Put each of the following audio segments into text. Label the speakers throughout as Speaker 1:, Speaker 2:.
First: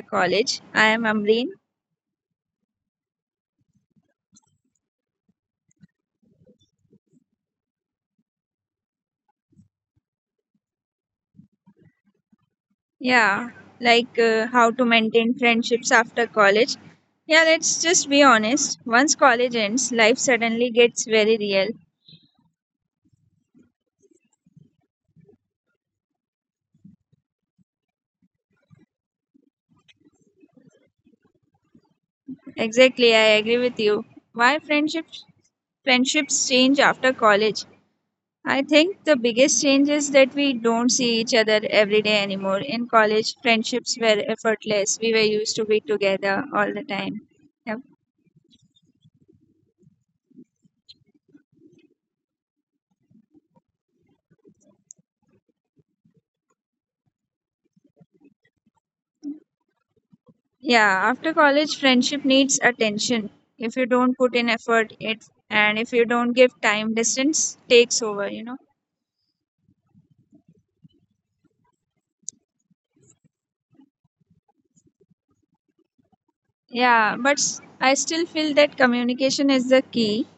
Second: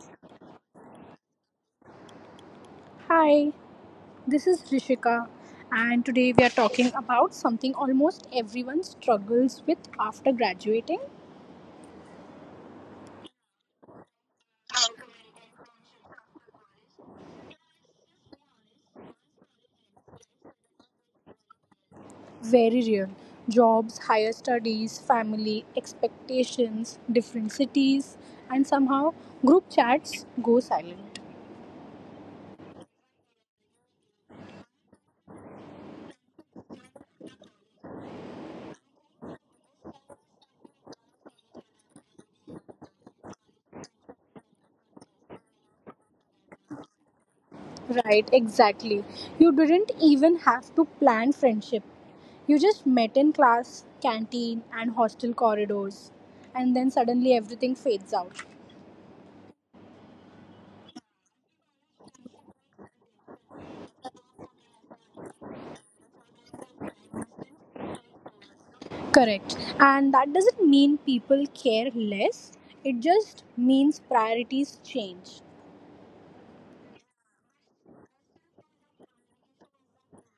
Speaker 1: College. I am Amreen.
Speaker 2: Hi, this is Rishika, and today we are talking about something almost everyone struggles with after graduating.
Speaker 1: Yeah, like how to maintain friendships after college. Yeah, let's just be honest. Once college ends, life suddenly gets very real.
Speaker 2: Very real jobs, higher studies, family, expectations, different cities, and somehow group chats go silent.
Speaker 1: Exactly, I agree with you. Why friendships change after college? I think the biggest change is that we don't see each other every day anymore. In college, friendships were effortless. We were used to be together all the time. Yep.
Speaker 2: Right, exactly. You didn't even have to plan friendship. You just met in class, canteen, and hostel corridors, and then suddenly everything fades out.
Speaker 1: Yeah, after college, friendship needs attention. If you don't put in effort, it and if you don't give time, distance takes over,
Speaker 2: Correct. And that doesn't mean people care less, it just means priorities change.
Speaker 1: Yeah, but I still feel that communication is the key.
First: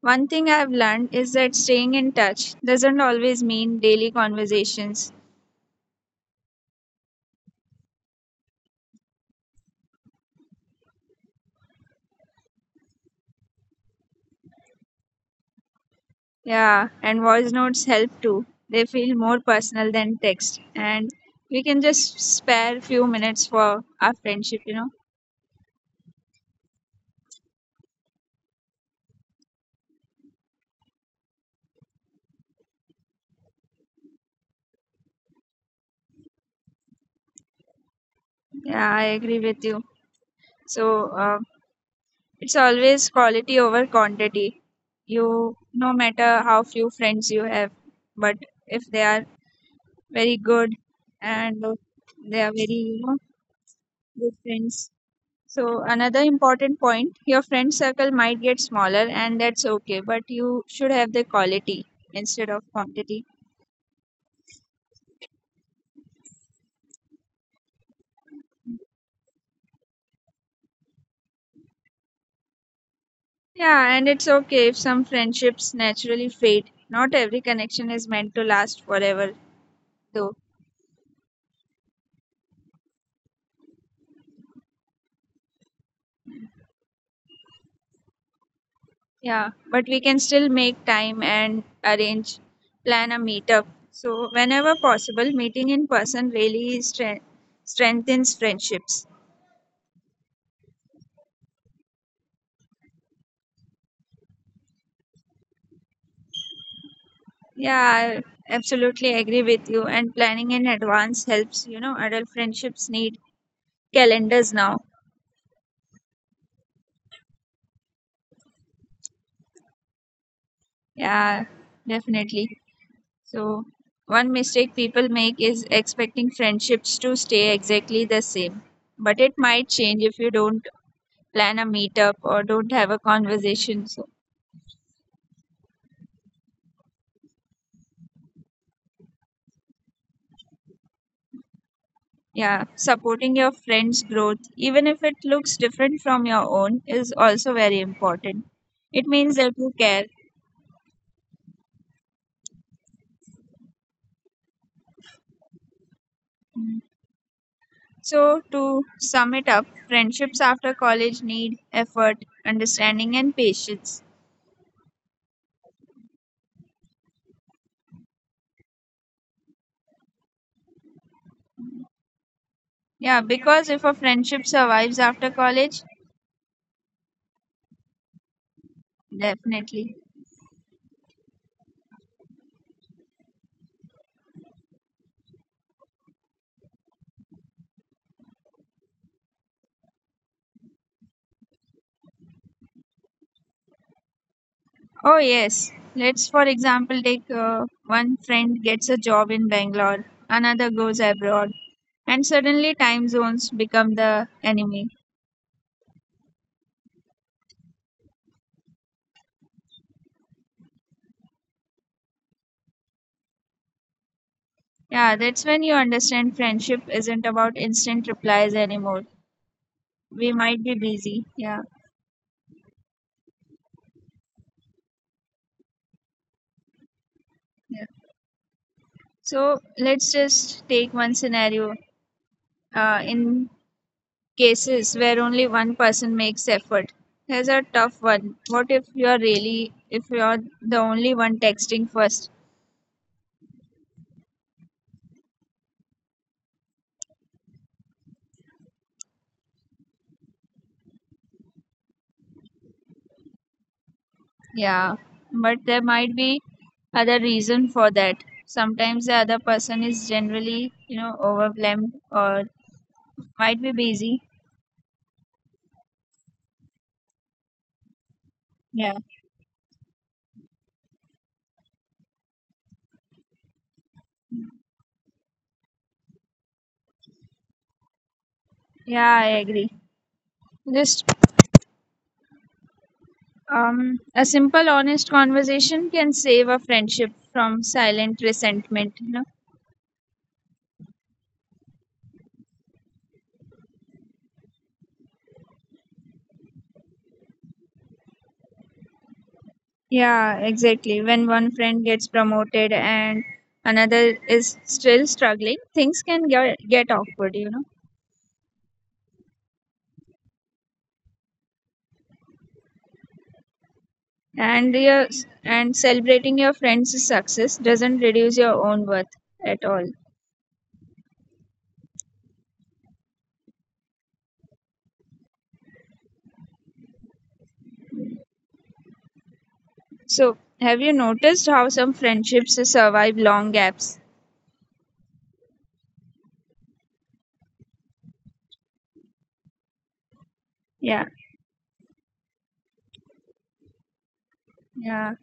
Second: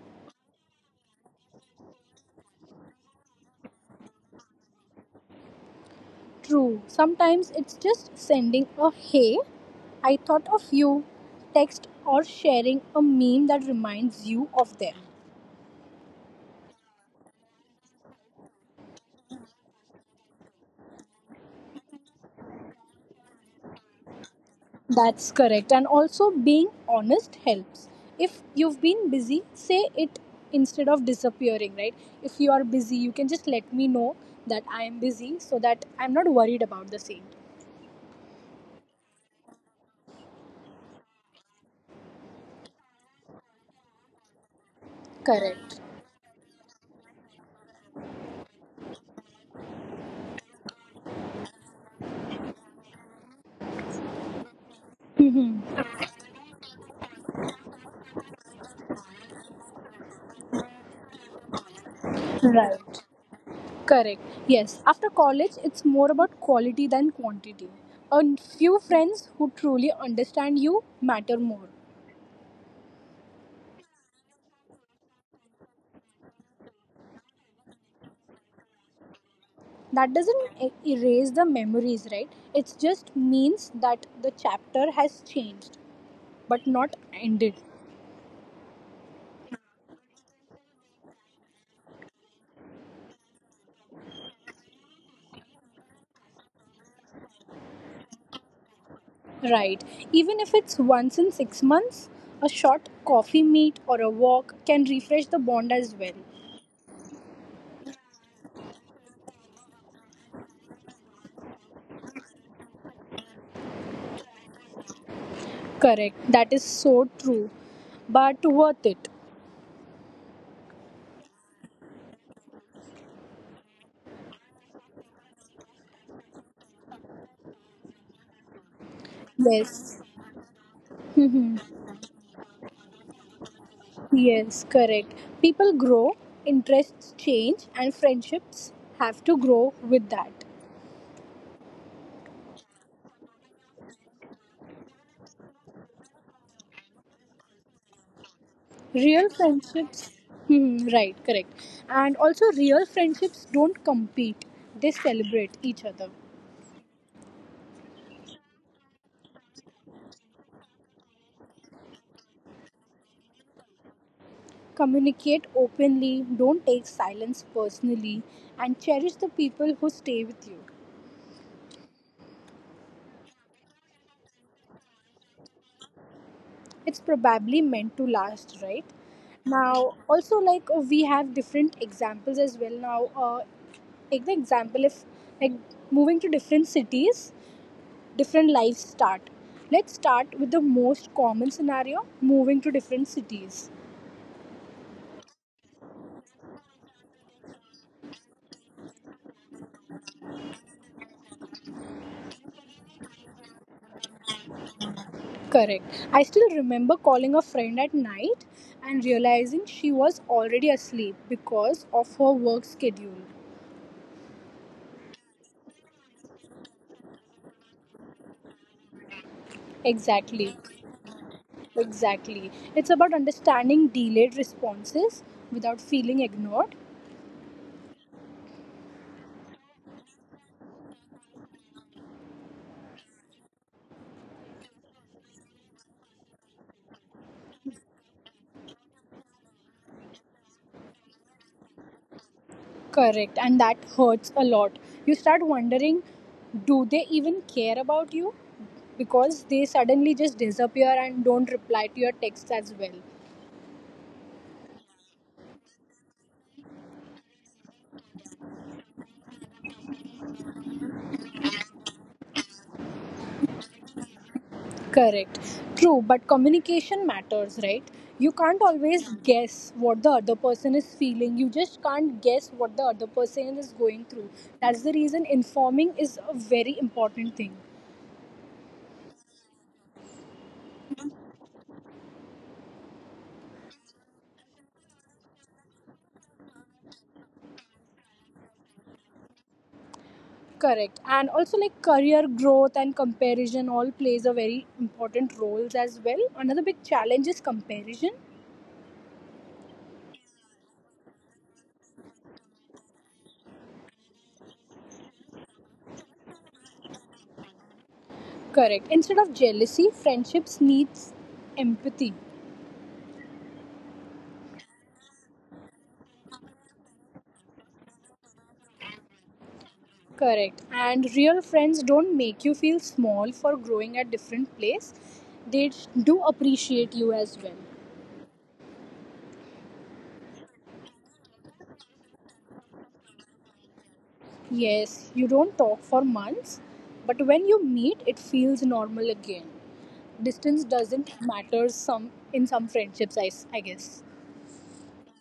Speaker 1: One thing I've learned is that staying in touch doesn't always mean daily conversations.
Speaker 2: True. Sometimes it's just sending a hey, I thought of you text or sharing a meme that reminds you of them.
Speaker 1: Yeah, and voice notes help too. They feel more personal than text, and we can just spare few minutes for our friendship.
Speaker 2: That's correct. And also being honest helps. If you've been busy, say it instead of disappearing, right? If you are busy, you can just let me know that I am busy so that I'm not worried about the same.
Speaker 1: Yeah, I agree with you. So, uh, It's always quality over quantity. You,
Speaker 2: Correct.
Speaker 1: no matter how few friends you have, but if they are very good and they are very, good friends. So,
Speaker 2: Hmm.
Speaker 1: another important point your friend circle might get smaller, and that's okay, but you should have the quality instead of quantity.
Speaker 2: Correct. Yes. After college, it's more about quality than quantity. A few friends who truly understand you matter more.
Speaker 1: Yeah, and it's okay if some friendships naturally fade. Not every connection is meant to last forever,
Speaker 2: That
Speaker 1: though.
Speaker 2: doesn't erase the memories, right? It just means that the chapter has changed, but not ended.
Speaker 1: Yeah, but we can still make time and arrange, plan a meetup. So, whenever possible, meeting in person really strengthens friendships.
Speaker 2: Right. Even if it's once in 6 months, a short coffee meet or a walk can refresh the bond as well.
Speaker 1: Yeah, I absolutely agree with you. And planning in advance helps, adult friendships need calendars now.
Speaker 2: Correct. That is so true. But worth it.
Speaker 1: Yeah, definitely. So, one mistake people make is expecting friendships to stay exactly the same. But it might
Speaker 2: Yes.
Speaker 1: change if you don't plan a meetup or don't have a conversation. So,
Speaker 2: Yes, correct. People grow, interests change, and friendships have to grow with that.
Speaker 1: yeah, supporting your friend's growth, even if it looks different from your own, is also very important. It
Speaker 2: Real
Speaker 1: means that you care.
Speaker 2: friendships, hmm, right, correct. And also, real friendships don't compete, they celebrate each other.
Speaker 1: So, to sum it up, friendships after college need effort, understanding, and patience.
Speaker 2: Communicate openly, don't take silence personally, and cherish the people who stay with you.
Speaker 1: Yeah, because if a friendship survives after college,
Speaker 2: It's probably meant to last, right?
Speaker 1: definitely.
Speaker 2: Now also like we have different examples as well now take the example if like moving to different cities, different lives start. Let's start with the most common scenario, moving to different cities.
Speaker 1: Oh, yes. Let's, for example, take one friend gets a job in Bangalore, another goes abroad, and suddenly time zones become the enemy.
Speaker 2: Correct. I still remember calling a friend at night and realizing she was already asleep because of her work schedule.
Speaker 1: Yeah, that's when you understand friendship isn't about instant replies anymore. We
Speaker 2: Exactly.
Speaker 1: might be busy. Yeah.
Speaker 2: Exactly, it's about understanding delayed responses without feeling ignored.
Speaker 1: Yeah. So let's just take one scenario. In cases where only one person makes effort, here's a tough one. What if if you're the only one texting first?
Speaker 2: Correct, and that hurts a lot. You start wondering, do they even care about you? Because they suddenly just disappear and don't reply to your texts as well.
Speaker 1: Yeah. But there might be other reason for that. Sometimes the other person is generally, overwhelmed or might be busy.
Speaker 2: Correct. True, but communication matters, right? You can't
Speaker 1: Yeah.
Speaker 2: always, yeah, guess what the other person is feeling. You just can't guess what the other person is going through. That's the reason informing is a very important thing.
Speaker 1: Yeah, I agree. Just a simple, honest conversation can save a friendship from silent resentment. You know?
Speaker 2: Correct. And also like career growth and comparison all plays a very important roles as well. Another big challenge is comparison.
Speaker 1: Yeah, exactly. When one friend gets promoted and another is still struggling, things can get awkward. You know,
Speaker 2: Correct. Instead of jealousy, friendships needs empathy.
Speaker 1: and your and celebrating your friend's success doesn't reduce your own worth at all.
Speaker 2: Correct. And real friends don't make you feel small for growing at different place. They do appreciate you as well.
Speaker 1: So, have you noticed how some friendships survive long gaps?
Speaker 2: Yes, you don't talk for months, but when you meet it feels normal again. Distance
Speaker 1: Yeah,
Speaker 2: doesn't matter some in some friendships I guess.
Speaker 1: yeah.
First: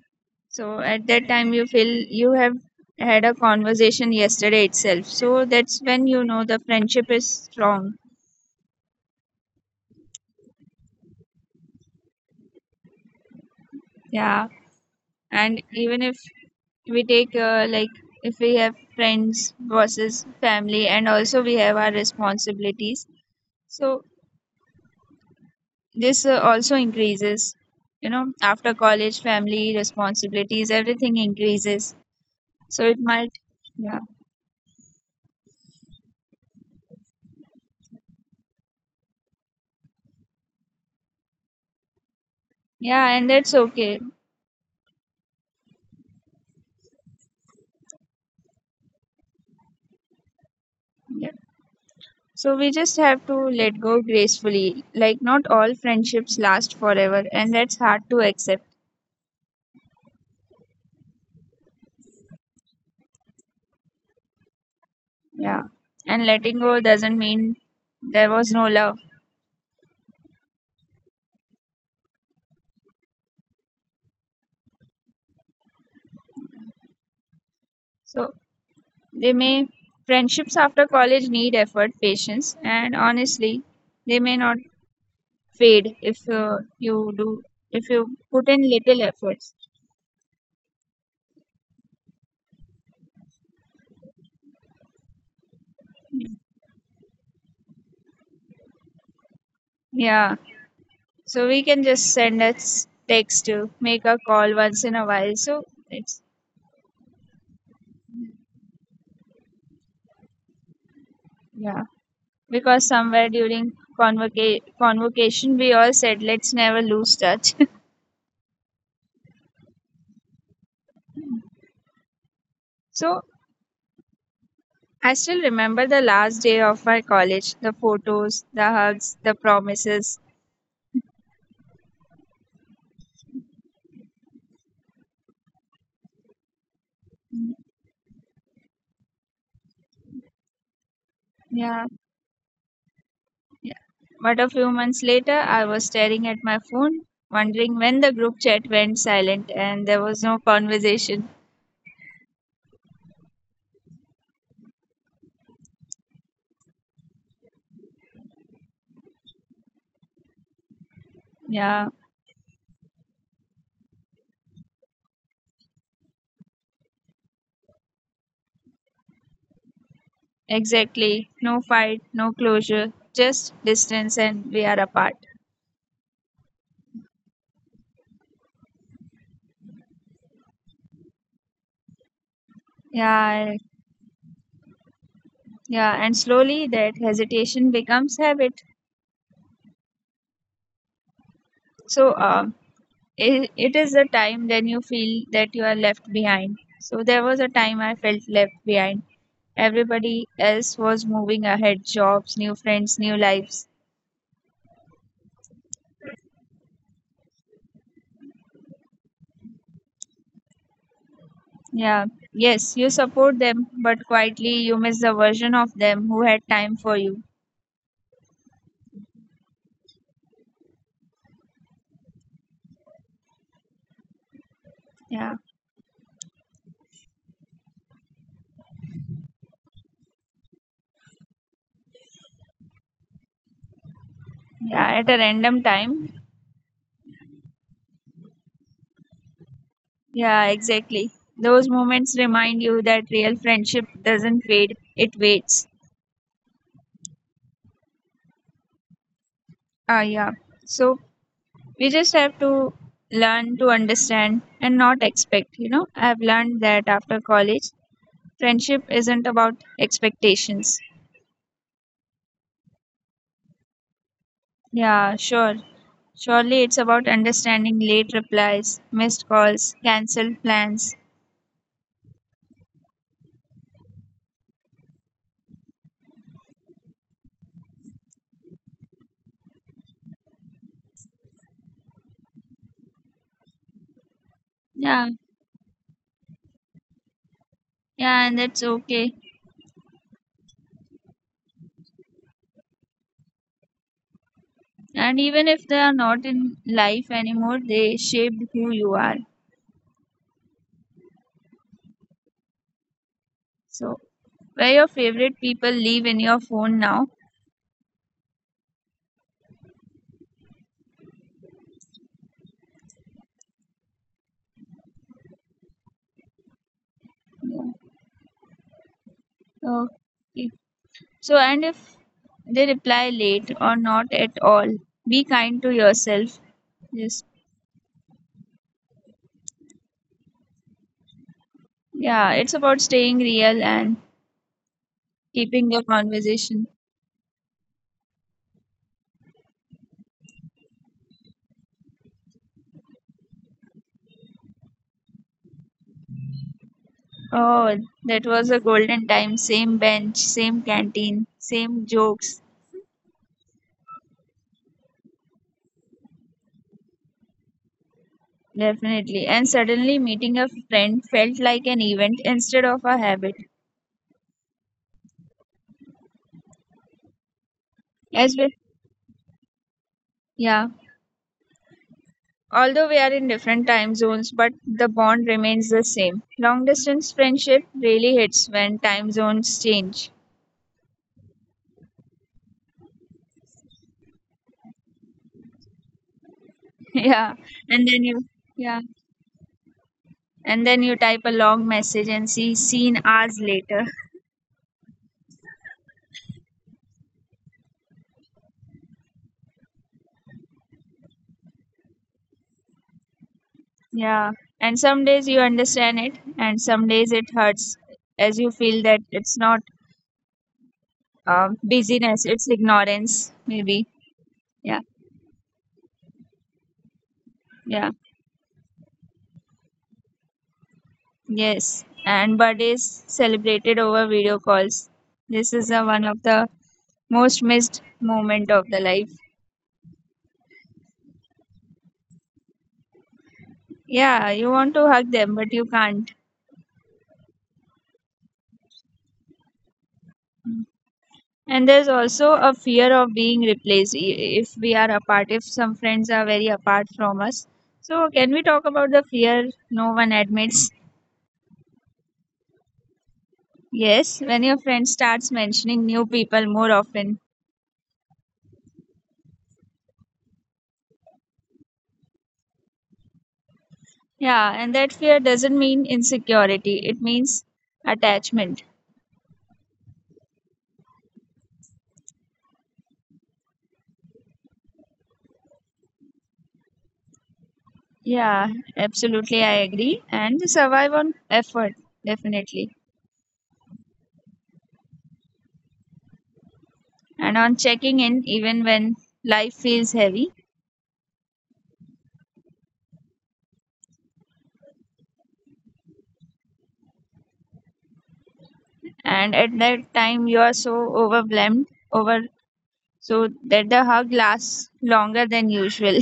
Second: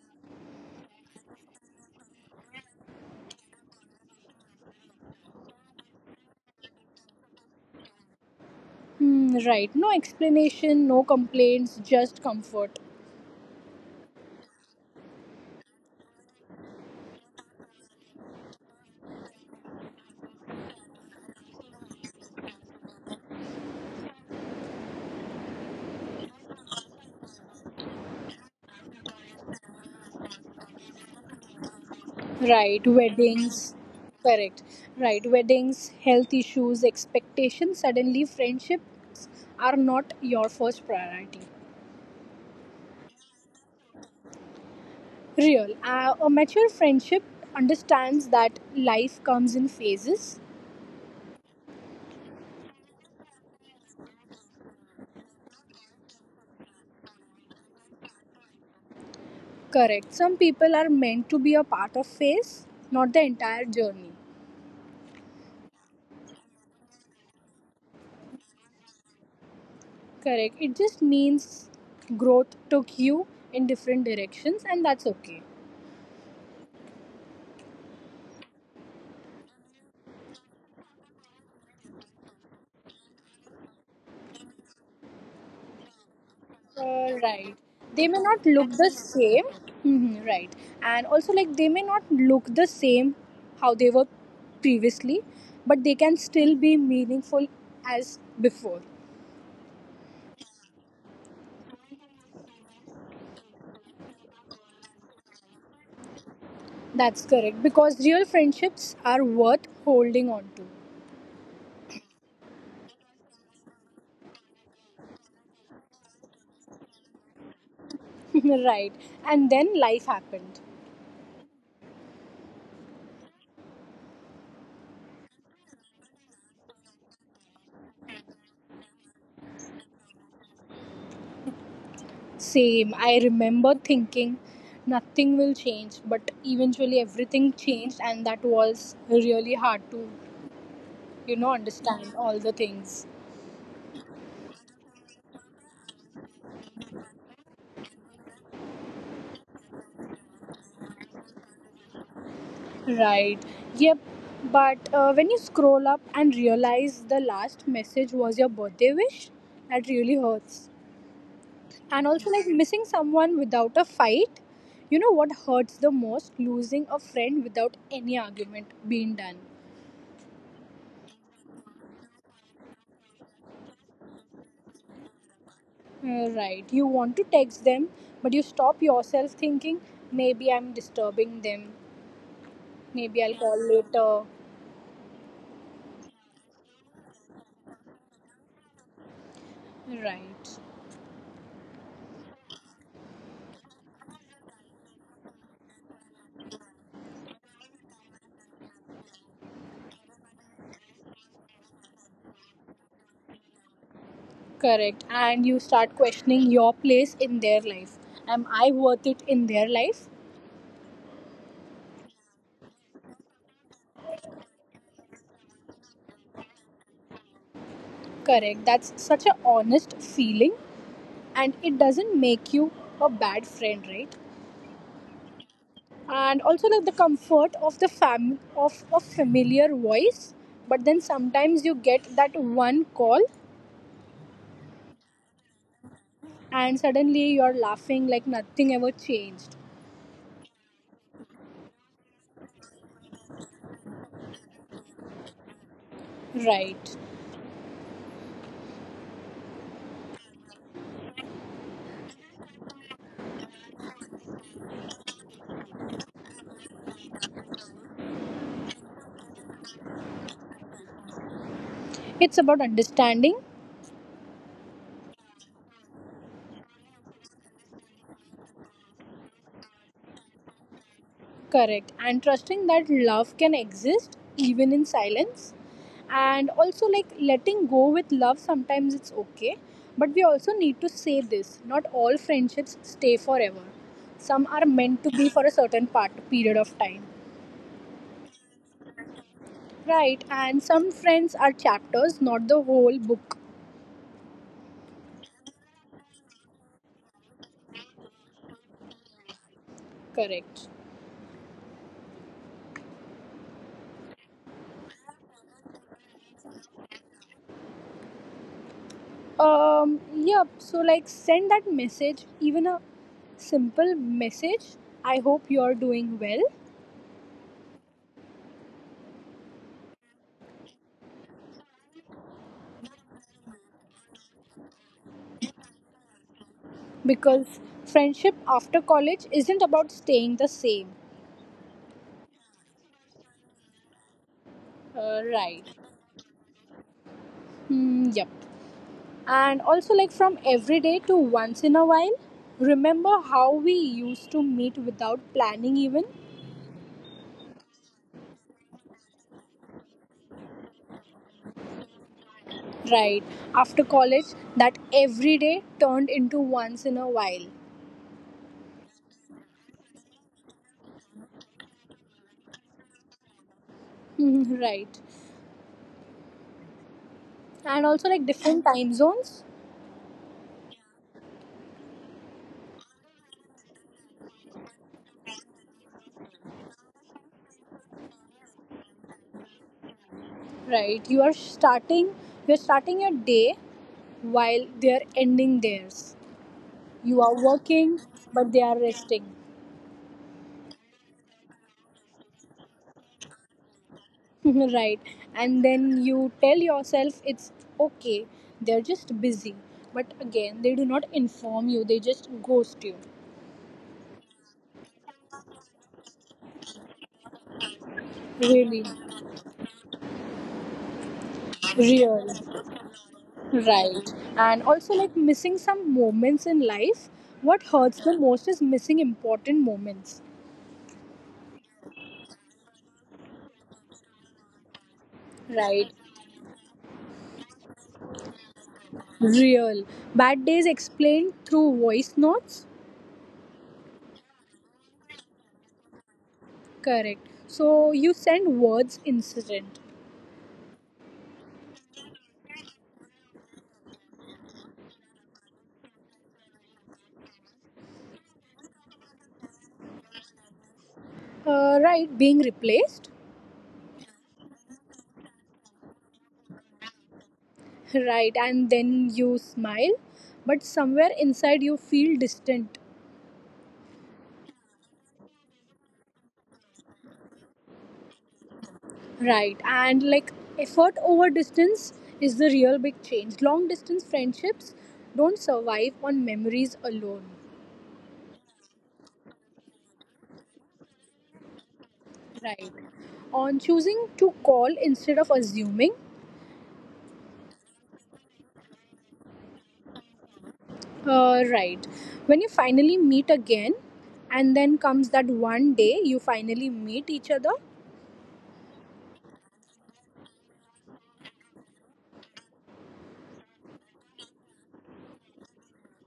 Speaker 1: So at that time, you feel you have had a conversation yesterday itself. So that's when you know the friendship is strong.
Speaker 2: Hmm, right. No explanation, no complaints, just comfort.
Speaker 1: Yeah. And even if we take, if we have friends versus family, and also we have our responsibilities. So this also increases. You know, after college, family responsibilities, everything increases. So
Speaker 2: Right.
Speaker 1: it might,
Speaker 2: Weddings.
Speaker 1: yeah.
Speaker 2: Correct. Right. Weddings, health issues, expectations. Suddenly, friendships are not your first priority.
Speaker 1: Yeah. And that's okay.
Speaker 2: Real. A mature friendship understands that life comes in phases.
Speaker 1: Yeah. So we just have to let go gracefully. Like, not all friendships last forever, and that's hard to accept.
Speaker 2: Correct. Some people are meant to be a part of phase, not the entire journey.
Speaker 1: Yeah. And letting go doesn't mean there was no love.
Speaker 2: Correct. It just means growth took you in different directions, and that's okay.
Speaker 1: So they may, friendships after college need effort, patience, and honestly, they may not fade if
Speaker 2: Right.
Speaker 1: if
Speaker 2: They
Speaker 1: you
Speaker 2: may not
Speaker 1: put in
Speaker 2: look the
Speaker 1: little
Speaker 2: same.
Speaker 1: efforts.
Speaker 2: Mhm, right. And also, like, they may not look the same how they were previously, but they can still be meaningful as before.
Speaker 1: Yeah. So we can just send a text to make a call once in a while. It's,
Speaker 2: That's correct. Because real friendships are worth holding on to.
Speaker 1: yeah. Because somewhere during convocation we all said let's never lose touch.
Speaker 2: Right. And then life happened.
Speaker 1: So I still remember the last day of my college, the photos, the hugs, the promises.
Speaker 2: Same. I remember thinking nothing will change, but eventually everything changed, and that was really hard to, you know,
Speaker 1: Yeah,
Speaker 2: understand all the things.
Speaker 1: yeah. But a few months later I was staring at my phone, wondering when the group chat went silent and there was no conversation.
Speaker 2: Right. Yep. But when you scroll up and realize the last message was your birthday wish, that really hurts. And
Speaker 1: Yeah,
Speaker 2: also, like missing someone without a fight, you know what hurts the most? Losing a friend without any argument being done.
Speaker 1: exactly. No fight, no closure, just distance, and we are apart.
Speaker 2: Right. You want to text them, but you stop yourself thinking, maybe I'm disturbing them, maybe I'll
Speaker 1: yeah I-
Speaker 2: call
Speaker 1: yeah, and slowly that hesitation becomes habit.
Speaker 2: later. Right.
Speaker 1: So um, it is the time then you feel that you are left behind. So there was a time I felt left behind. Everybody else was moving ahead, jobs, new friends, new lives.
Speaker 2: Correct. And you start questioning your place in their life. Am I worth it in their life?
Speaker 1: Yeah, yes, you support them, but quietly you miss the version of them who had time for you.
Speaker 2: Correct. That's such an honest feeling and it doesn't make you a bad friend, right?
Speaker 1: Yeah,
Speaker 2: And also like the comfort of the fam of a familiar voice, but then sometimes you get that one call
Speaker 1: yeah, at a random time.
Speaker 2: and suddenly you're laughing like nothing ever changed.
Speaker 1: Yeah, exactly. Those moments remind you that real friendship doesn't fade, it waits.
Speaker 2: Right.
Speaker 1: Ah, yeah. So we just have to learn to understand and not expect. You know, I've learned that after college friendship isn't about expectations.
Speaker 2: It's about understanding.
Speaker 1: yeah sure Surely it's about understanding late replies, missed calls, cancelled plans.
Speaker 2: Correct. And trusting that love can exist even in silence. And also, like letting go with love, sometimes it's okay. But we also need to say this, not all friendships stay forever. Some are meant to
Speaker 1: Yeah,
Speaker 2: be for a certain part, period of time.
Speaker 1: yeah, and that's okay.
Speaker 2: Right. And some friends are chapters, not the whole book.
Speaker 1: And even if they are not in life anymore, they shaped who you are.
Speaker 2: Correct.
Speaker 1: So where your favorite people live in your phone now.
Speaker 2: Yeah. So, like, send that message, even a simple message. I hope you're doing well,
Speaker 1: Okay. So, and if they reply late or not at all, be kind to yourself. Yes.
Speaker 2: because friendship after college isn't about staying the same.
Speaker 1: Yeah, it's about staying real and
Speaker 2: Right.
Speaker 1: keeping your conversation.
Speaker 2: Mm, yep. And also like from every day to once in a while, remember how we used to meet without planning even.
Speaker 1: Oh, that was a golden time. Same bench, same canteen, same jokes.
Speaker 2: Right. After college, that every day turned into once in a while.
Speaker 1: Definitely. And suddenly meeting a friend felt like an event instead of a habit.
Speaker 2: Mhm, right. And also like
Speaker 1: As well,
Speaker 2: different time zones.
Speaker 1: yeah. Although we are in different time zones, but the bond remains the same. Long distance friendship really hits when time zones change.
Speaker 2: Right. You're starting your day while they're ending theirs. You are
Speaker 1: Yeah, and
Speaker 2: working
Speaker 1: then you,
Speaker 2: but they are
Speaker 1: yeah,
Speaker 2: resting.
Speaker 1: and then you type a long message and see seen hours later.
Speaker 2: Right. And then you tell yourself it's okay, they're just busy, but again they do not inform you, they just ghost you.
Speaker 1: Yeah, and some days you understand it, and some days it hurts as you
Speaker 2: Really
Speaker 1: feel that it's not busyness,
Speaker 2: real.
Speaker 1: it's ignorance, maybe.
Speaker 2: Right. And
Speaker 1: Yeah,
Speaker 2: also like missing some moments in life, what
Speaker 1: yeah,
Speaker 2: hurts the most is missing important moments.
Speaker 1: yes. And birthdays celebrated over video calls. This is the
Speaker 2: Right,
Speaker 1: one of the most missed moment of the life.
Speaker 2: real. Bad days explained through voice notes.
Speaker 1: Yeah, you want to hug them, but you can't.
Speaker 2: Correct. So you send words incident.
Speaker 1: And there's also a fear of being replaced if we are apart, if some friends are very apart from us. So, can we talk about the fear no one admits?
Speaker 2: Right. Being replaced.
Speaker 1: Yes, when your friend starts mentioning new people more often.
Speaker 2: Right. And then you smile but somewhere inside you feel distant.
Speaker 1: Yeah, and that fear doesn't mean insecurity, it means attachment.
Speaker 2: Right. And like effort over distance is the real big change. Long distance friendships don't survive on memories alone.
Speaker 1: Yeah, absolutely, I agree. And survive on effort,
Speaker 2: Right.
Speaker 1: definitely.
Speaker 2: On choosing to call instead of assuming.
Speaker 1: And on checking in, even when life feels heavy.
Speaker 2: Right. When you finally meet again, and then comes that one day you finally meet each other.
Speaker 1: And at that time, you are so overwhelmed over So that the hug lasts longer than usual.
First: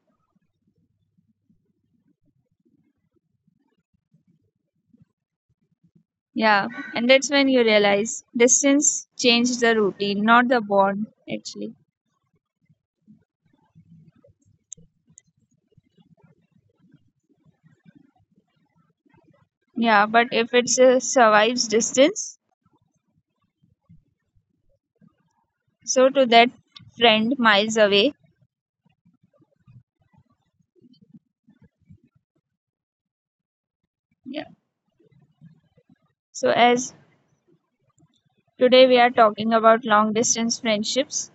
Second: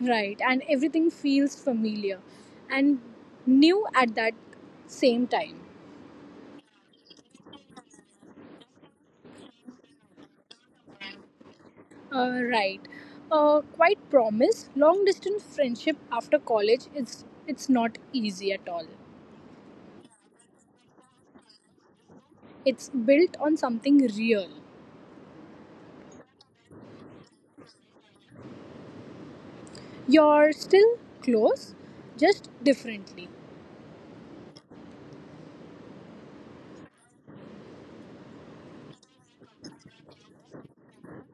Speaker 2: Right. And everything feels familiar and new at that same time.
Speaker 1: Yeah, and that's when you realize distance changed the routine, not the bond, actually.
Speaker 2: Right. Quite promise. Long distance friendship after college, it's not easy at all.
Speaker 1: Yeah, but if it survives distance,
Speaker 2: It's built on something real.
Speaker 1: so to that friend miles away.
Speaker 2: You're still close, just differently.
Speaker 1: Yeah. So as today we are talking about long distance friendships,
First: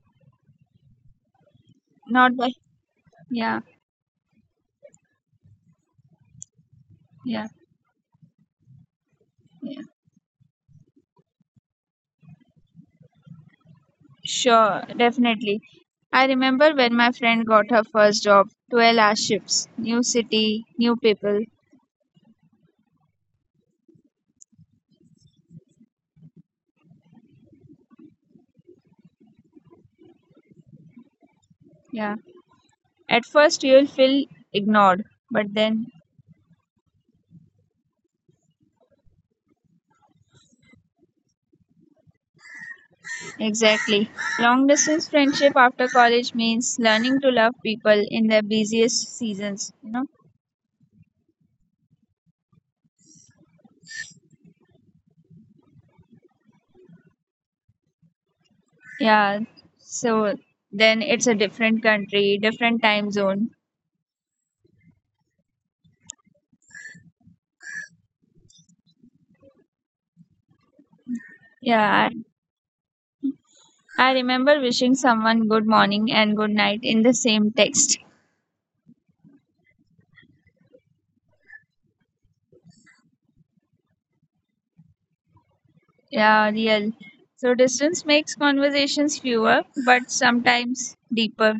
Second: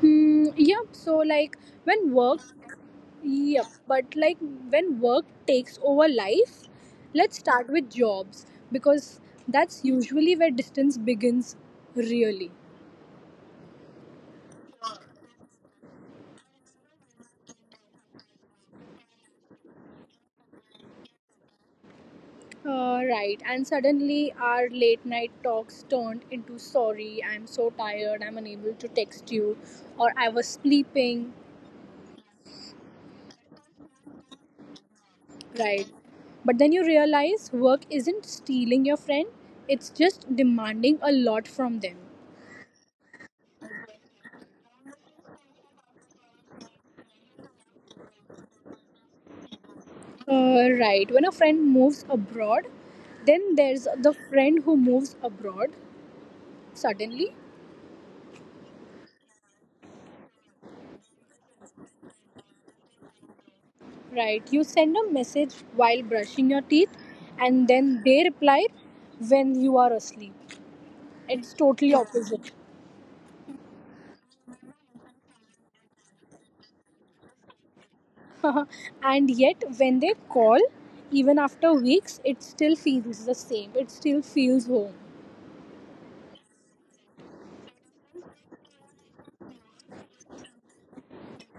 Speaker 2: Hmm. Yep. So like when
Speaker 1: not
Speaker 2: work.
Speaker 1: the yeah,
Speaker 2: Yep. But like when work takes over life, let's
Speaker 1: yeah,
Speaker 2: start with jobs because
Speaker 1: yeah.
Speaker 2: that's usually where distance begins, really.
Speaker 1: Sure, definitely. I remember when my friend got her first job, 12-hour shifts, new city, new people.
Speaker 2: Right. And suddenly our late night talks turned into sorry, I'm so tired, I'm unable to text you, or I was sleeping.
Speaker 1: Yeah. At first you'll feel ignored, but
Speaker 2: Right.
Speaker 1: then
Speaker 2: But then you realize work isn't stealing your friend, it's just demanding a lot from them.
Speaker 1: exactly. Long distance friendship after college means learning to love people in their busiest seasons, you know?
Speaker 2: Right. When a friend moves abroad, then there's the friend who moves abroad suddenly.
Speaker 1: Yeah. So then it's a different country, different time zone.
Speaker 2: Right. You send a message while brushing your teeth, and then they reply when you are asleep. It's totally
Speaker 1: Yeah. I
Speaker 2: opposite.
Speaker 1: I remember wishing someone good morning and good night in the same text.
Speaker 2: And yet, when they call, even after weeks, it still feels the same. It still feels home.
Speaker 1: Yeah, real. So distance makes conversations fewer, but sometimes deeper.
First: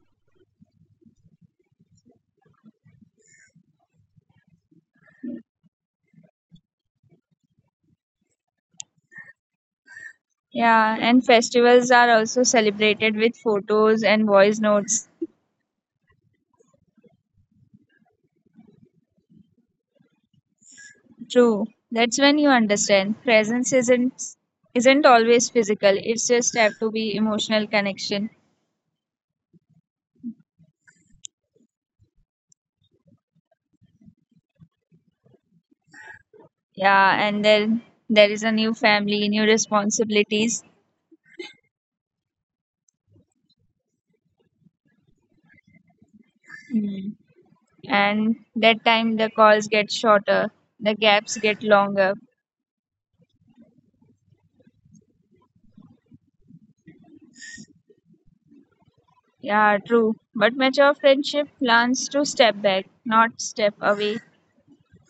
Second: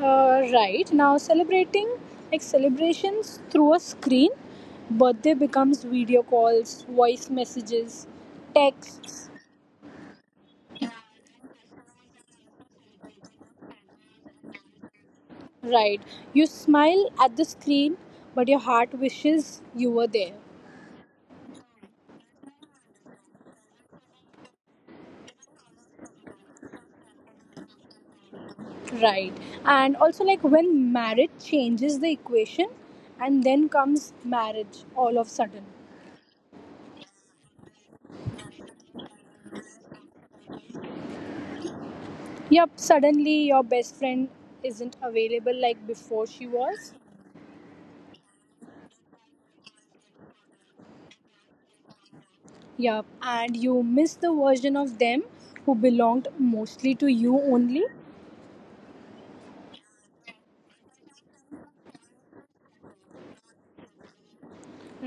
Speaker 2: Right now, celebrating like celebrations through a screen, birthday becomes video calls, voice messages, texts.
Speaker 1: Yeah, and festivals are also celebrated with photos and voice notes.
Speaker 2: Right, you smile at the screen, but your heart wishes you were there.
Speaker 1: True. That's when you understand presence isn't always physical. It's just have to be emotional connection.
Speaker 2: Right. And also, like when marriage changes the equation, and then comes marriage all of sudden.
Speaker 1: Yeah, and then there is a new family, new responsibilities.
Speaker 2: Yep, suddenly your best friend isn't available like before she was.
Speaker 1: Mm. And that time the calls get shorter, the gaps get longer.
Speaker 2: Yep, and you miss the version of them who belonged mostly to you only.
Speaker 1: Yeah, true. But mature friendship plans to step back, not step away.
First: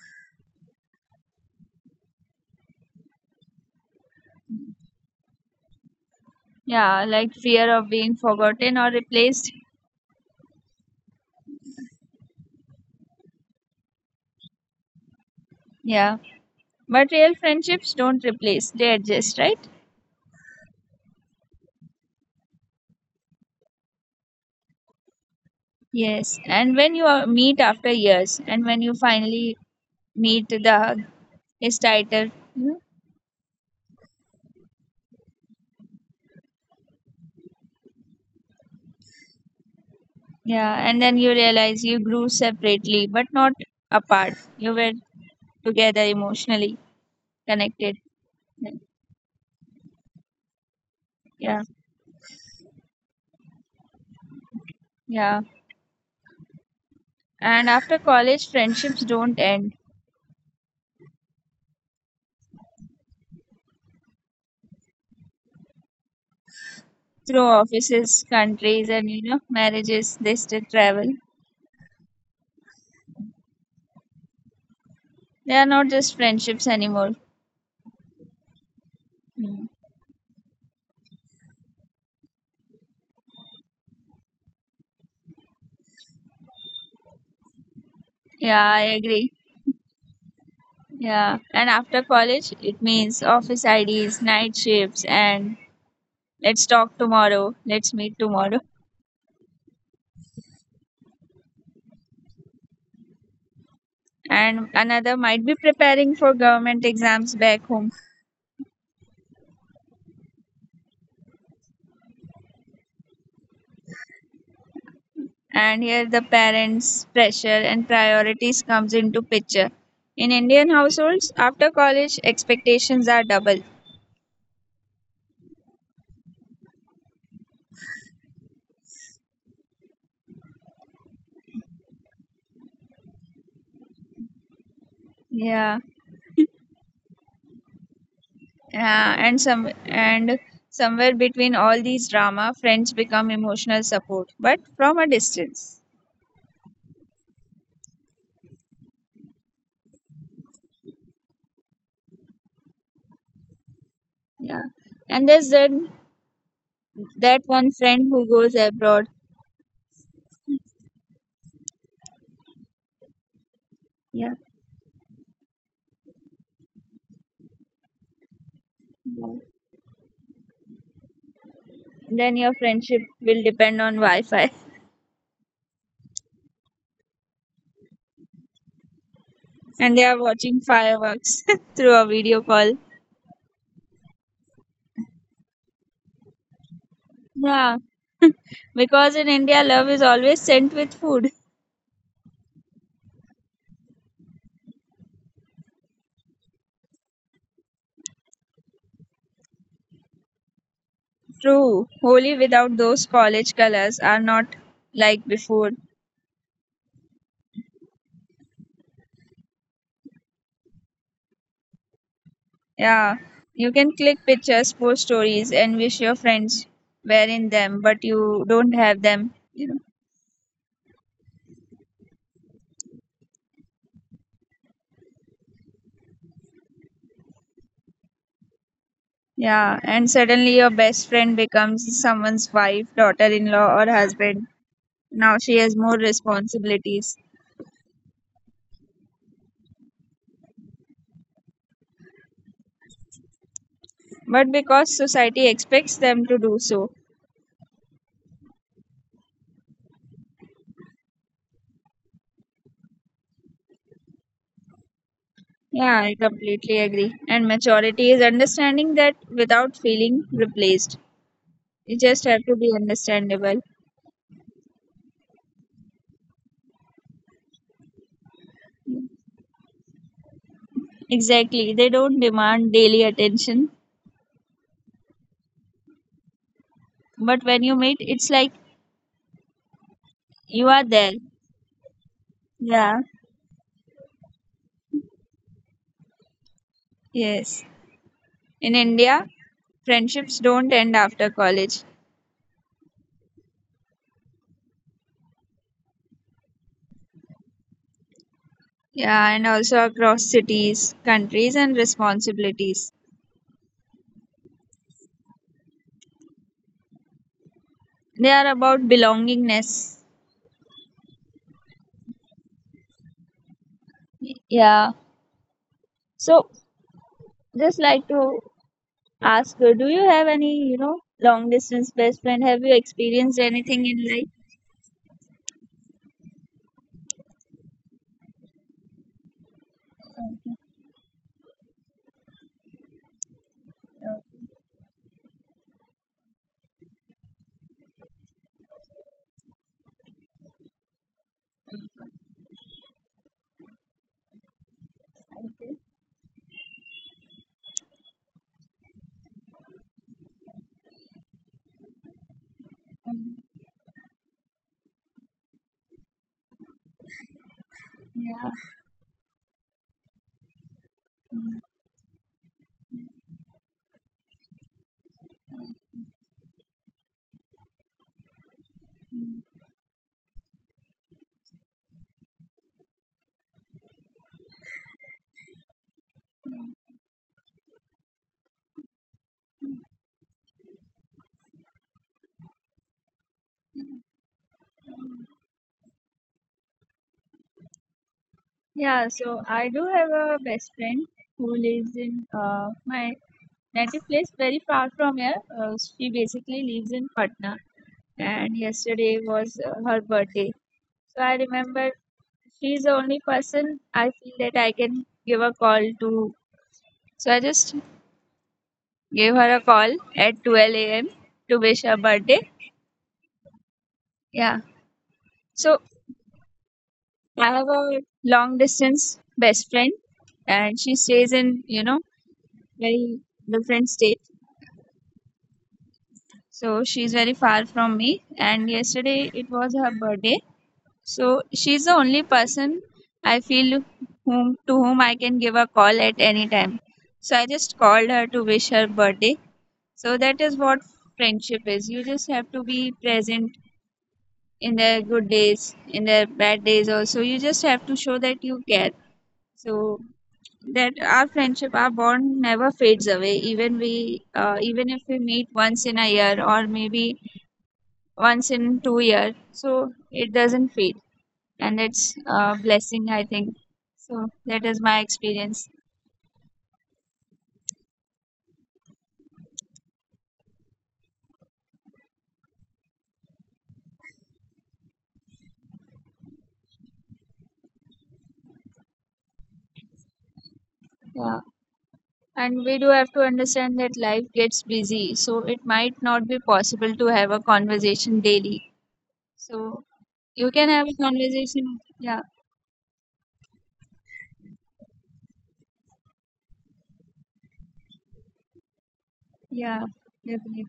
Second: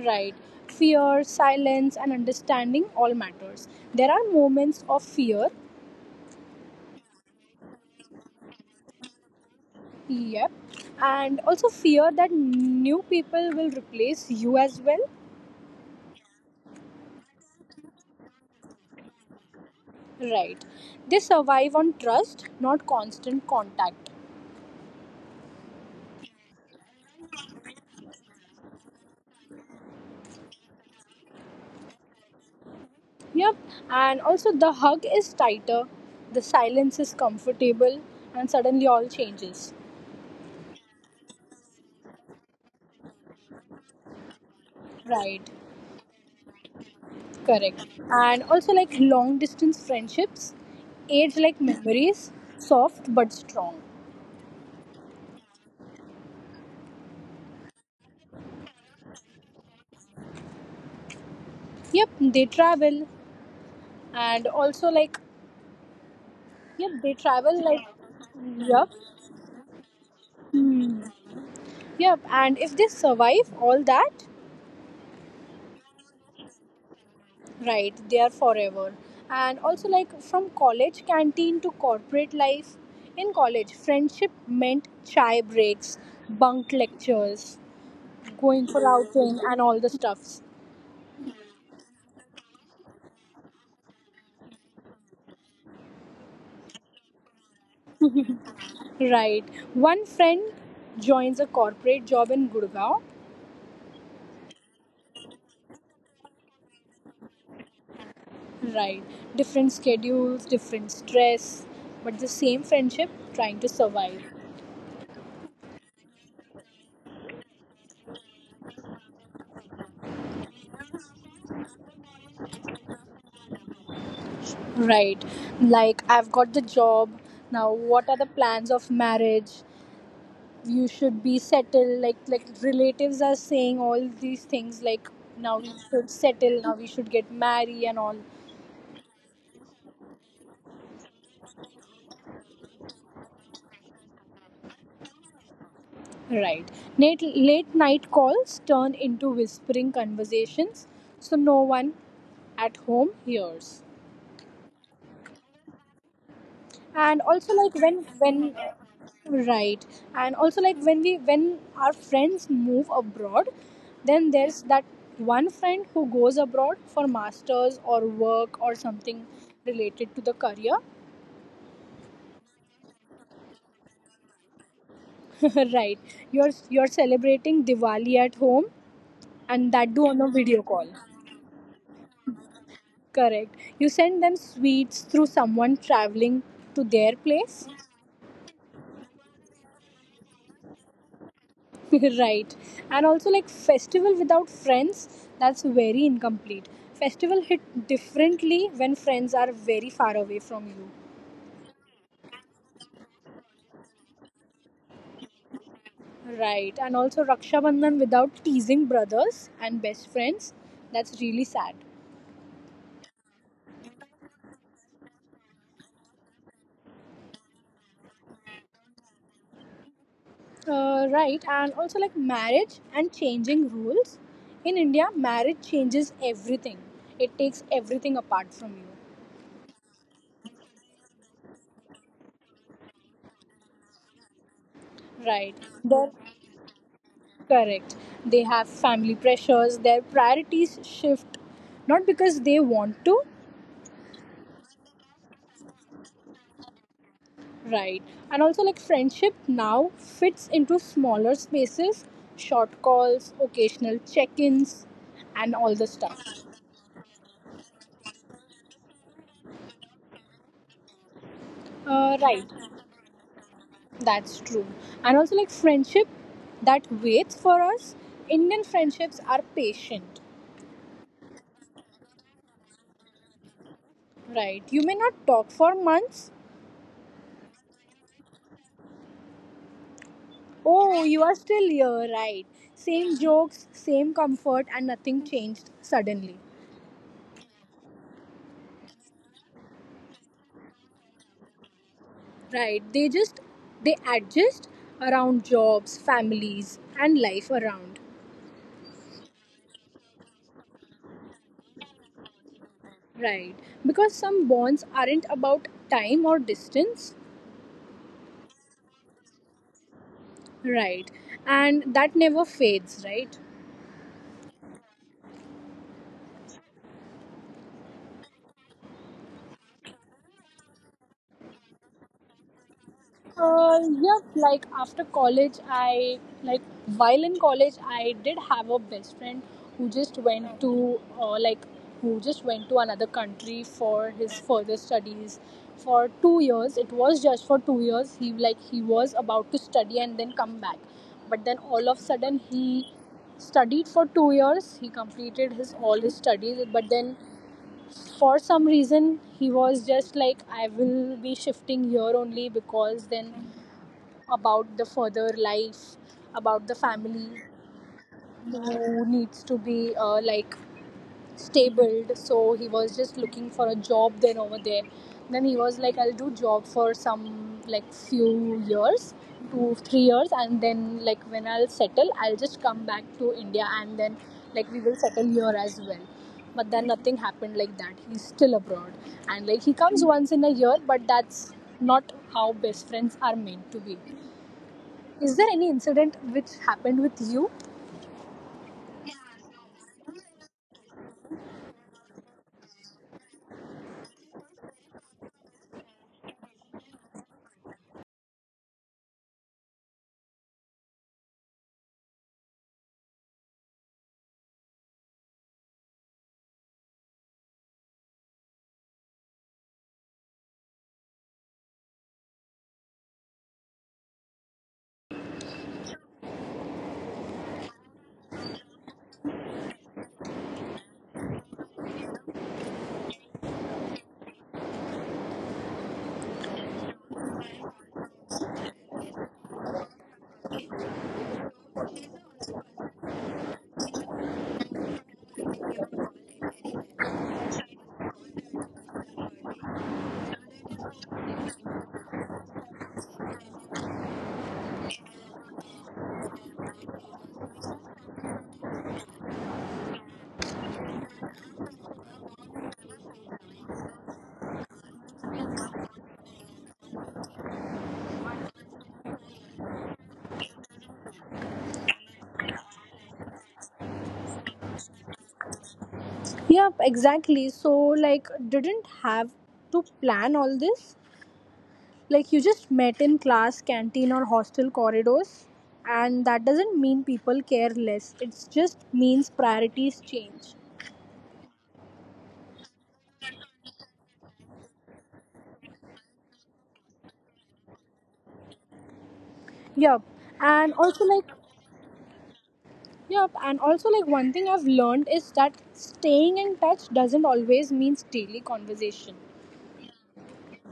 Speaker 2: Right. Fear, silence, and understanding all matters. There are moments of fear.
Speaker 1: Yeah, like fear of being forgotten or replaced.
Speaker 2: Yep. And also fear that new people will replace you as well.
Speaker 1: Yeah, but real friendships don't replace, they adjust, right?
Speaker 2: Right. They survive on trust, not constant contact.
Speaker 1: Yes, and when meet after years, and when you finally meet, the hug is tighter. You know?
Speaker 2: Yep. And also, the hug is tighter, the silence is comfortable, and suddenly all changes.
Speaker 1: Yeah, and then you realize you grew separately, but not apart. You were
Speaker 2: Right.
Speaker 1: together emotionally
Speaker 2: Correct.
Speaker 1: connected.
Speaker 2: And also, like long distance friendships, age like
Speaker 1: Yeah,
Speaker 2: memories, soft but strong.
Speaker 1: yeah. And after college, friendships don't end.
Speaker 2: Yep. They travel, and also, like, yep, they
Speaker 1: Through
Speaker 2: travel like,
Speaker 1: offices, countries,
Speaker 2: yep,
Speaker 1: and you know, marriages, they still travel.
Speaker 2: yep. And if they survive all that,
Speaker 1: They are not just friendships anymore.
Speaker 2: right, they are forever. And
Speaker 1: Mm.
Speaker 2: also, like from college canteen to corporate life, in college, friendship meant chai breaks, bunk lectures,
Speaker 1: Yeah,
Speaker 2: going
Speaker 1: I
Speaker 2: for
Speaker 1: agree.
Speaker 2: outing, and all the stuffs.
Speaker 1: Yeah, and after college, it means office IDs, night shifts, and let's talk tomorrow, let's meet tomorrow.
Speaker 2: Right, one friend joins a corporate job in Gurgaon.
Speaker 1: And another might be preparing for government exams back home.
Speaker 2: Right, different schedules, different stress, but the same friendship trying to survive.
Speaker 1: And here the parents' pressure and priorities comes into picture. In Indian households, after college, expectations are double.
Speaker 2: Right, like I've got the job. Now, what are the plans of marriage? You should be settled, like relatives are saying all these things like now we
Speaker 1: Yeah,
Speaker 2: should settle, now we should get married and all.
Speaker 1: and somewhere between all these drama, friends become emotional support, but from a distance.
Speaker 2: Right. Late, late night calls turn into whispering conversations so no one at home hears.
Speaker 1: Yeah. And there's that
Speaker 2: And
Speaker 1: that
Speaker 2: also
Speaker 1: one
Speaker 2: like when
Speaker 1: friend who
Speaker 2: when
Speaker 1: goes abroad.
Speaker 2: right. And also like when our friends move abroad, then
Speaker 1: Yeah.
Speaker 2: there's that one friend who goes abroad for masters or work or something related to the career.
Speaker 1: Then your friendship will depend on Wi Fi.
Speaker 2: Right. You're celebrating Diwali at home and that
Speaker 1: And they
Speaker 2: do
Speaker 1: are
Speaker 2: on a video
Speaker 1: watching
Speaker 2: call.
Speaker 1: fireworks through a video call.
Speaker 2: Correct. You send them sweets through someone traveling to their place.
Speaker 1: Yeah. Because in India, love is always sent with food.
Speaker 2: Right. And also like festival without friends, that's very incomplete. Festival hit differently when friends are very far away from you.
Speaker 1: True. Holi without those college colors are not like before.
Speaker 2: Right. And also Raksha Bandhan without teasing brothers and best friends, that's really sad.
Speaker 1: Yeah. You can click pictures, post stories, and wish your friends were in them, but you don't have them.
Speaker 2: Right, and also like marriage and changing rules. In India, marriage changes everything. It takes everything apart from you.
Speaker 1: Yeah, and suddenly your best friend becomes someone's wife, daughter in law, or husband. Now
Speaker 2: Right.
Speaker 1: she has
Speaker 2: They're
Speaker 1: more responsibilities.
Speaker 2: correct. They have family pressures, their priorities shift not because they want to,
Speaker 1: But because society expects them to do so.
Speaker 2: right. And also like friendship now fits into smaller spaces, short calls, occasional check-ins and all the
Speaker 1: Yeah, I
Speaker 2: stuff.
Speaker 1: completely agree. And maturity is understanding that without feeling replaced. You
Speaker 2: Uh,
Speaker 1: just
Speaker 2: right.
Speaker 1: have to be understandable.
Speaker 2: That's true. And also, like friendship that waits for us, Indian friendships are patient,
Speaker 1: Exactly. They don't demand daily attention.
Speaker 2: right? You may not talk for months.
Speaker 1: But when you meet, it's like you are
Speaker 2: Oh,
Speaker 1: there.
Speaker 2: you are still here, right?
Speaker 1: Yeah.
Speaker 2: Same jokes, same comfort, and nothing changed suddenly,
Speaker 1: Yes. In India, friendships don't end after college.
Speaker 2: right? They just, they adjust around jobs, families, and life around,
Speaker 1: Yeah, and also across cities, countries, and responsibilities.
Speaker 2: right? Because some bonds aren't about time or distance,
Speaker 1: They are about belongingness.
Speaker 2: right? And that never fades, right?
Speaker 1: Yeah. So just like to ask, do you have any, long distance best friend? Have you experienced
Speaker 2: Uh,
Speaker 1: anything in
Speaker 2: yeah,
Speaker 1: life?
Speaker 2: like after college, I like while in college, I did have a best friend who just
Speaker 1: Okay.
Speaker 2: went to who just went to another country for his further studies for 2 years. It was just for 2 years. He was about to study and then come back, but then all of a sudden he studied for 2 years. He completed his all his studies, but then for some reason he was just like I will be shifting here only because then about the further life, about the family
Speaker 1: Yeah,
Speaker 2: who needs to be stabled. So he was just looking for a job then over there. Then he was like, I'll do job for some like few years, 2 3 years, and then like when I'll settle, I'll just come back to India and then like we will settle here as well. But then nothing happened like that. He's still abroad, and like he comes once in a year, but that's not how best friends are meant to be. Is there any incident which happened with you?
Speaker 1: yeah. So I do have a best friend who lives in my native place, very far from here. She basically lives in Patna, and yesterday was her birthday. So I remember she's the only person I feel that I can give a call to. So I just gave her a call at 12 a.m. to wish her birthday. Yeah. So I have a long distance best friend and she stays in, very different state. So she's very far from me and yesterday it was her birthday. So she's the only person I feel whom to whom I can give a call at any time. So I just called her to wish her birthday. So that is what friendship is. You just have to be present in their good days, in their bad days also. You just have to show that you care. So that our friendship, our bond never fades away. Even if we meet once in a year or maybe once in 2 years, so it doesn't fade, and it's a blessing, I think. So that is my experience.
Speaker 2: Yep, exactly. So, like, didn't have to plan all this. Like, you just met in class, canteen, or hostel corridors. And that doesn't mean people care less, it just means priorities change.
Speaker 1: Yeah. And we do have to understand that life gets busy, so it might not be possible to have a conversation daily. So
Speaker 2: Yep.
Speaker 1: you can
Speaker 2: And
Speaker 1: have a
Speaker 2: also, like,
Speaker 1: conversation. Yeah,
Speaker 2: yep. And also, like, one thing I've learned is that staying in touch doesn't always means daily conversation.
Speaker 1: yeah, definitely.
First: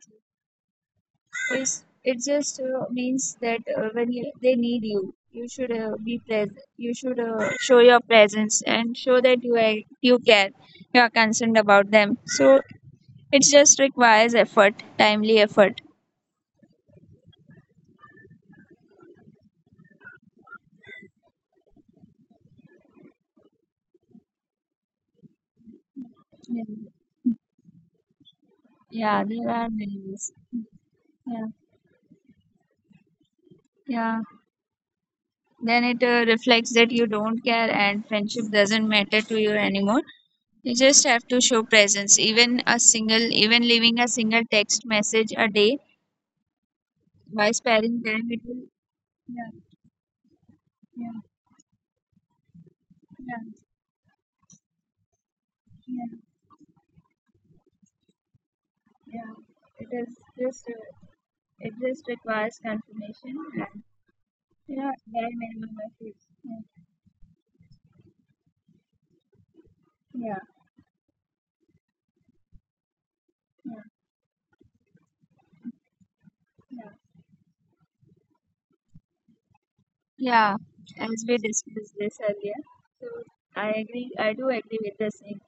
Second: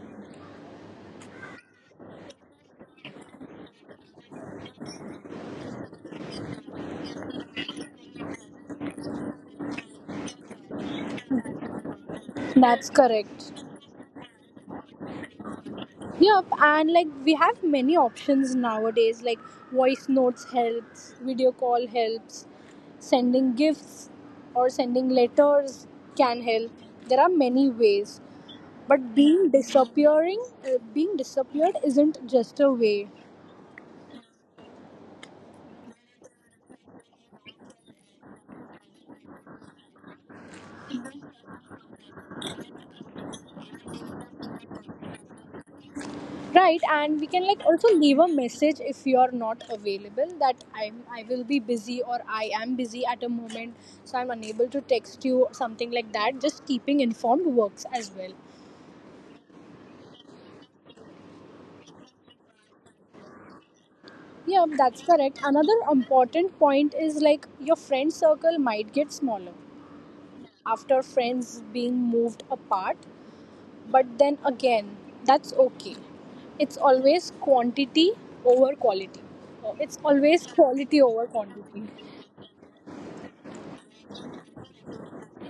Speaker 1: It just means that they need you, you should be present. You should show your presence and show that you are, you care, you are concerned about them. So
Speaker 2: That's
Speaker 1: it
Speaker 2: correct.
Speaker 1: just requires effort, timely effort.
Speaker 2: Yep, and like we have many options nowadays, like voice notes helps, video call helps, sending gifts or sending letters can
Speaker 1: Yeah,
Speaker 2: help. There are many ways, but
Speaker 1: yeah,
Speaker 2: being
Speaker 1: there are many ways.
Speaker 2: disappearing, being
Speaker 1: Yeah,
Speaker 2: disappeared isn't just a way,
Speaker 1: yeah. Then it reflects that you don't care and friendship doesn't matter to you anymore. You just have to show presence, even a single even leaving a single text message a day,
Speaker 2: right? And we can
Speaker 1: by
Speaker 2: like also
Speaker 1: sparing
Speaker 2: leave a
Speaker 1: them it will.
Speaker 2: message if you are
Speaker 1: Yeah,
Speaker 2: not available that I'm
Speaker 1: yeah,
Speaker 2: I will be busy or I am busy at a
Speaker 1: yeah,
Speaker 2: moment, so I'm unable to text you or something like
Speaker 1: yeah,
Speaker 2: that. Just keeping informed works as well.
Speaker 1: yeah, it is just it just requires confirmation. And
Speaker 2: Yeah,
Speaker 1: yeah,
Speaker 2: that's
Speaker 1: very
Speaker 2: correct.
Speaker 1: are many
Speaker 2: Another
Speaker 1: moments.
Speaker 2: important point is like your friend circle might get smaller
Speaker 1: Yeah,
Speaker 2: after friends being moved apart,
Speaker 1: yeah,
Speaker 2: but then again, that's okay. It's
Speaker 1: yeah.
Speaker 2: always quantity over quality. It's always
Speaker 1: Yeah,
Speaker 2: quality
Speaker 1: as
Speaker 2: over
Speaker 1: we
Speaker 2: quantity.
Speaker 1: discussed this earlier, so I agree. I do agree with the same.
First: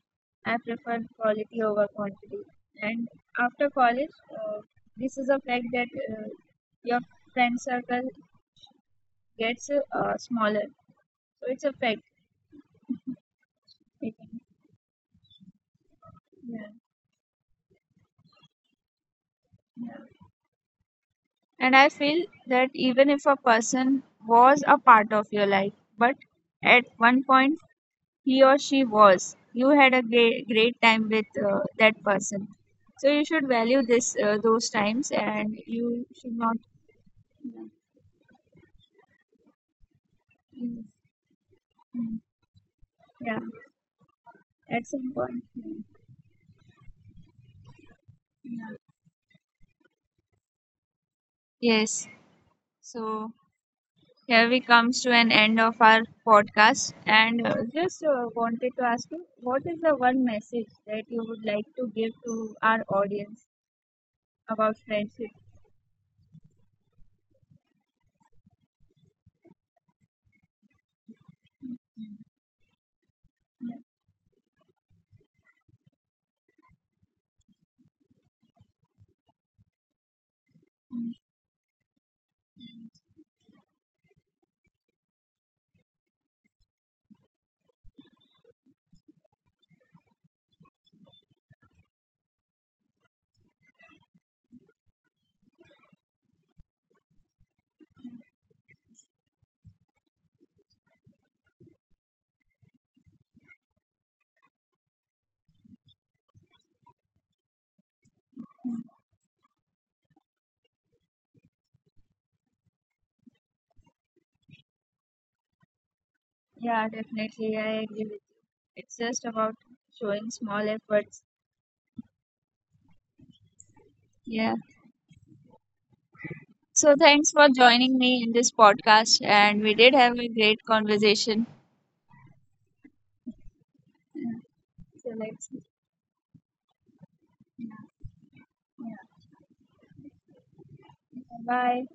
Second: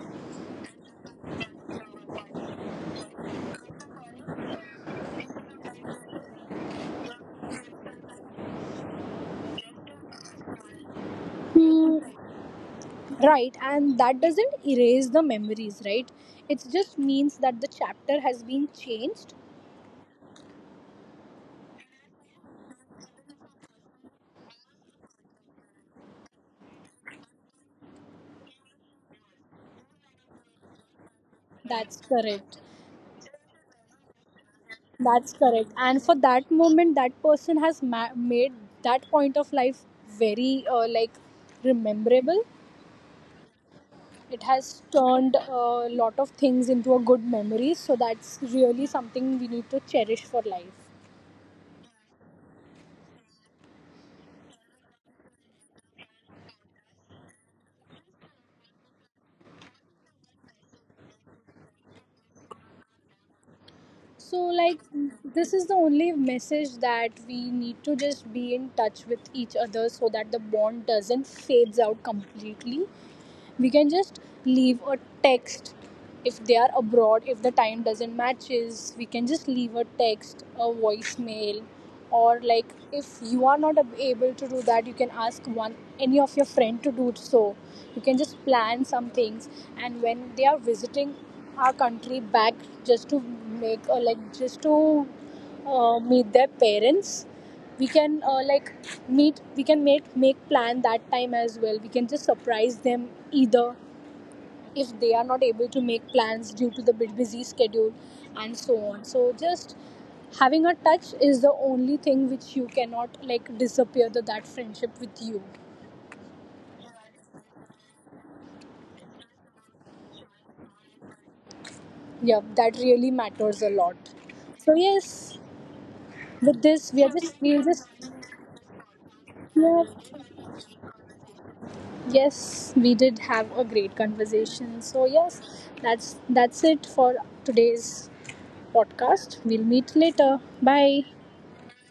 Speaker 1: I prefer quality over quantity. And after college, this is a fact that your friend circle gets smaller. So it's a
Speaker 2: Hmm,
Speaker 1: fact, I
Speaker 2: right, and
Speaker 1: think.
Speaker 2: that doesn't erase the memories, right? It
Speaker 1: Yeah,
Speaker 2: just means that the chapter has been changed.
Speaker 1: yeah. And I feel that even if a person was a part of your life, but at one point he or she was. You had a great, great time with
Speaker 2: That's
Speaker 1: that person.
Speaker 2: correct.
Speaker 1: So you should value this those times,
Speaker 2: That's
Speaker 1: and
Speaker 2: correct. And
Speaker 1: you
Speaker 2: for
Speaker 1: should
Speaker 2: that
Speaker 1: not.
Speaker 2: moment, that person has made that point of life very rememberable.
Speaker 1: Yeah,
Speaker 2: It has
Speaker 1: at some
Speaker 2: turned
Speaker 1: point.
Speaker 2: a lot of things into a good memory. So that's
Speaker 1: Yeah.
Speaker 2: really something we need to cherish for life.
Speaker 1: Yes. So here we comes to an end of our podcast, and just wanted to ask you, what is the one message that you would like to give to our audience
Speaker 2: So
Speaker 1: about
Speaker 2: like
Speaker 1: friendship?
Speaker 2: this is the only message that we need to just be in touch with each other so that the bond doesn't fades out completely, we can just leave a text if they are abroad. If the time doesn't matches, we can just leave a text, a voicemail, or like if you are not able to do that, you can ask one any of your friend to do it. So you can just plan some things and when they are visiting our country back, just to make or like just to meet their parents, we can meet we can make plan that time as well. We can just surprise them either if they are not able to make plans due to the bit busy schedule and so on. So just having a touch is the only thing which you cannot like disappear the, that friendship with you.
Speaker 1: Yeah, definitely, I agree with you. It's just about showing small efforts.
Speaker 2: Yeah, that really matters a lot.
Speaker 1: Yeah.
Speaker 2: So yes, with
Speaker 1: So
Speaker 2: this we are
Speaker 1: thanks
Speaker 2: just
Speaker 1: for
Speaker 2: we'll just
Speaker 1: joining me in this podcast, and we did
Speaker 2: yeah.
Speaker 1: have a great conversation.
Speaker 2: Yes, we did have a great
Speaker 1: Yeah.
Speaker 2: conversation.
Speaker 1: So
Speaker 2: So yes,
Speaker 1: let's
Speaker 2: that's it for today's podcast. We'll meet later. Bye.
Speaker 1: bye.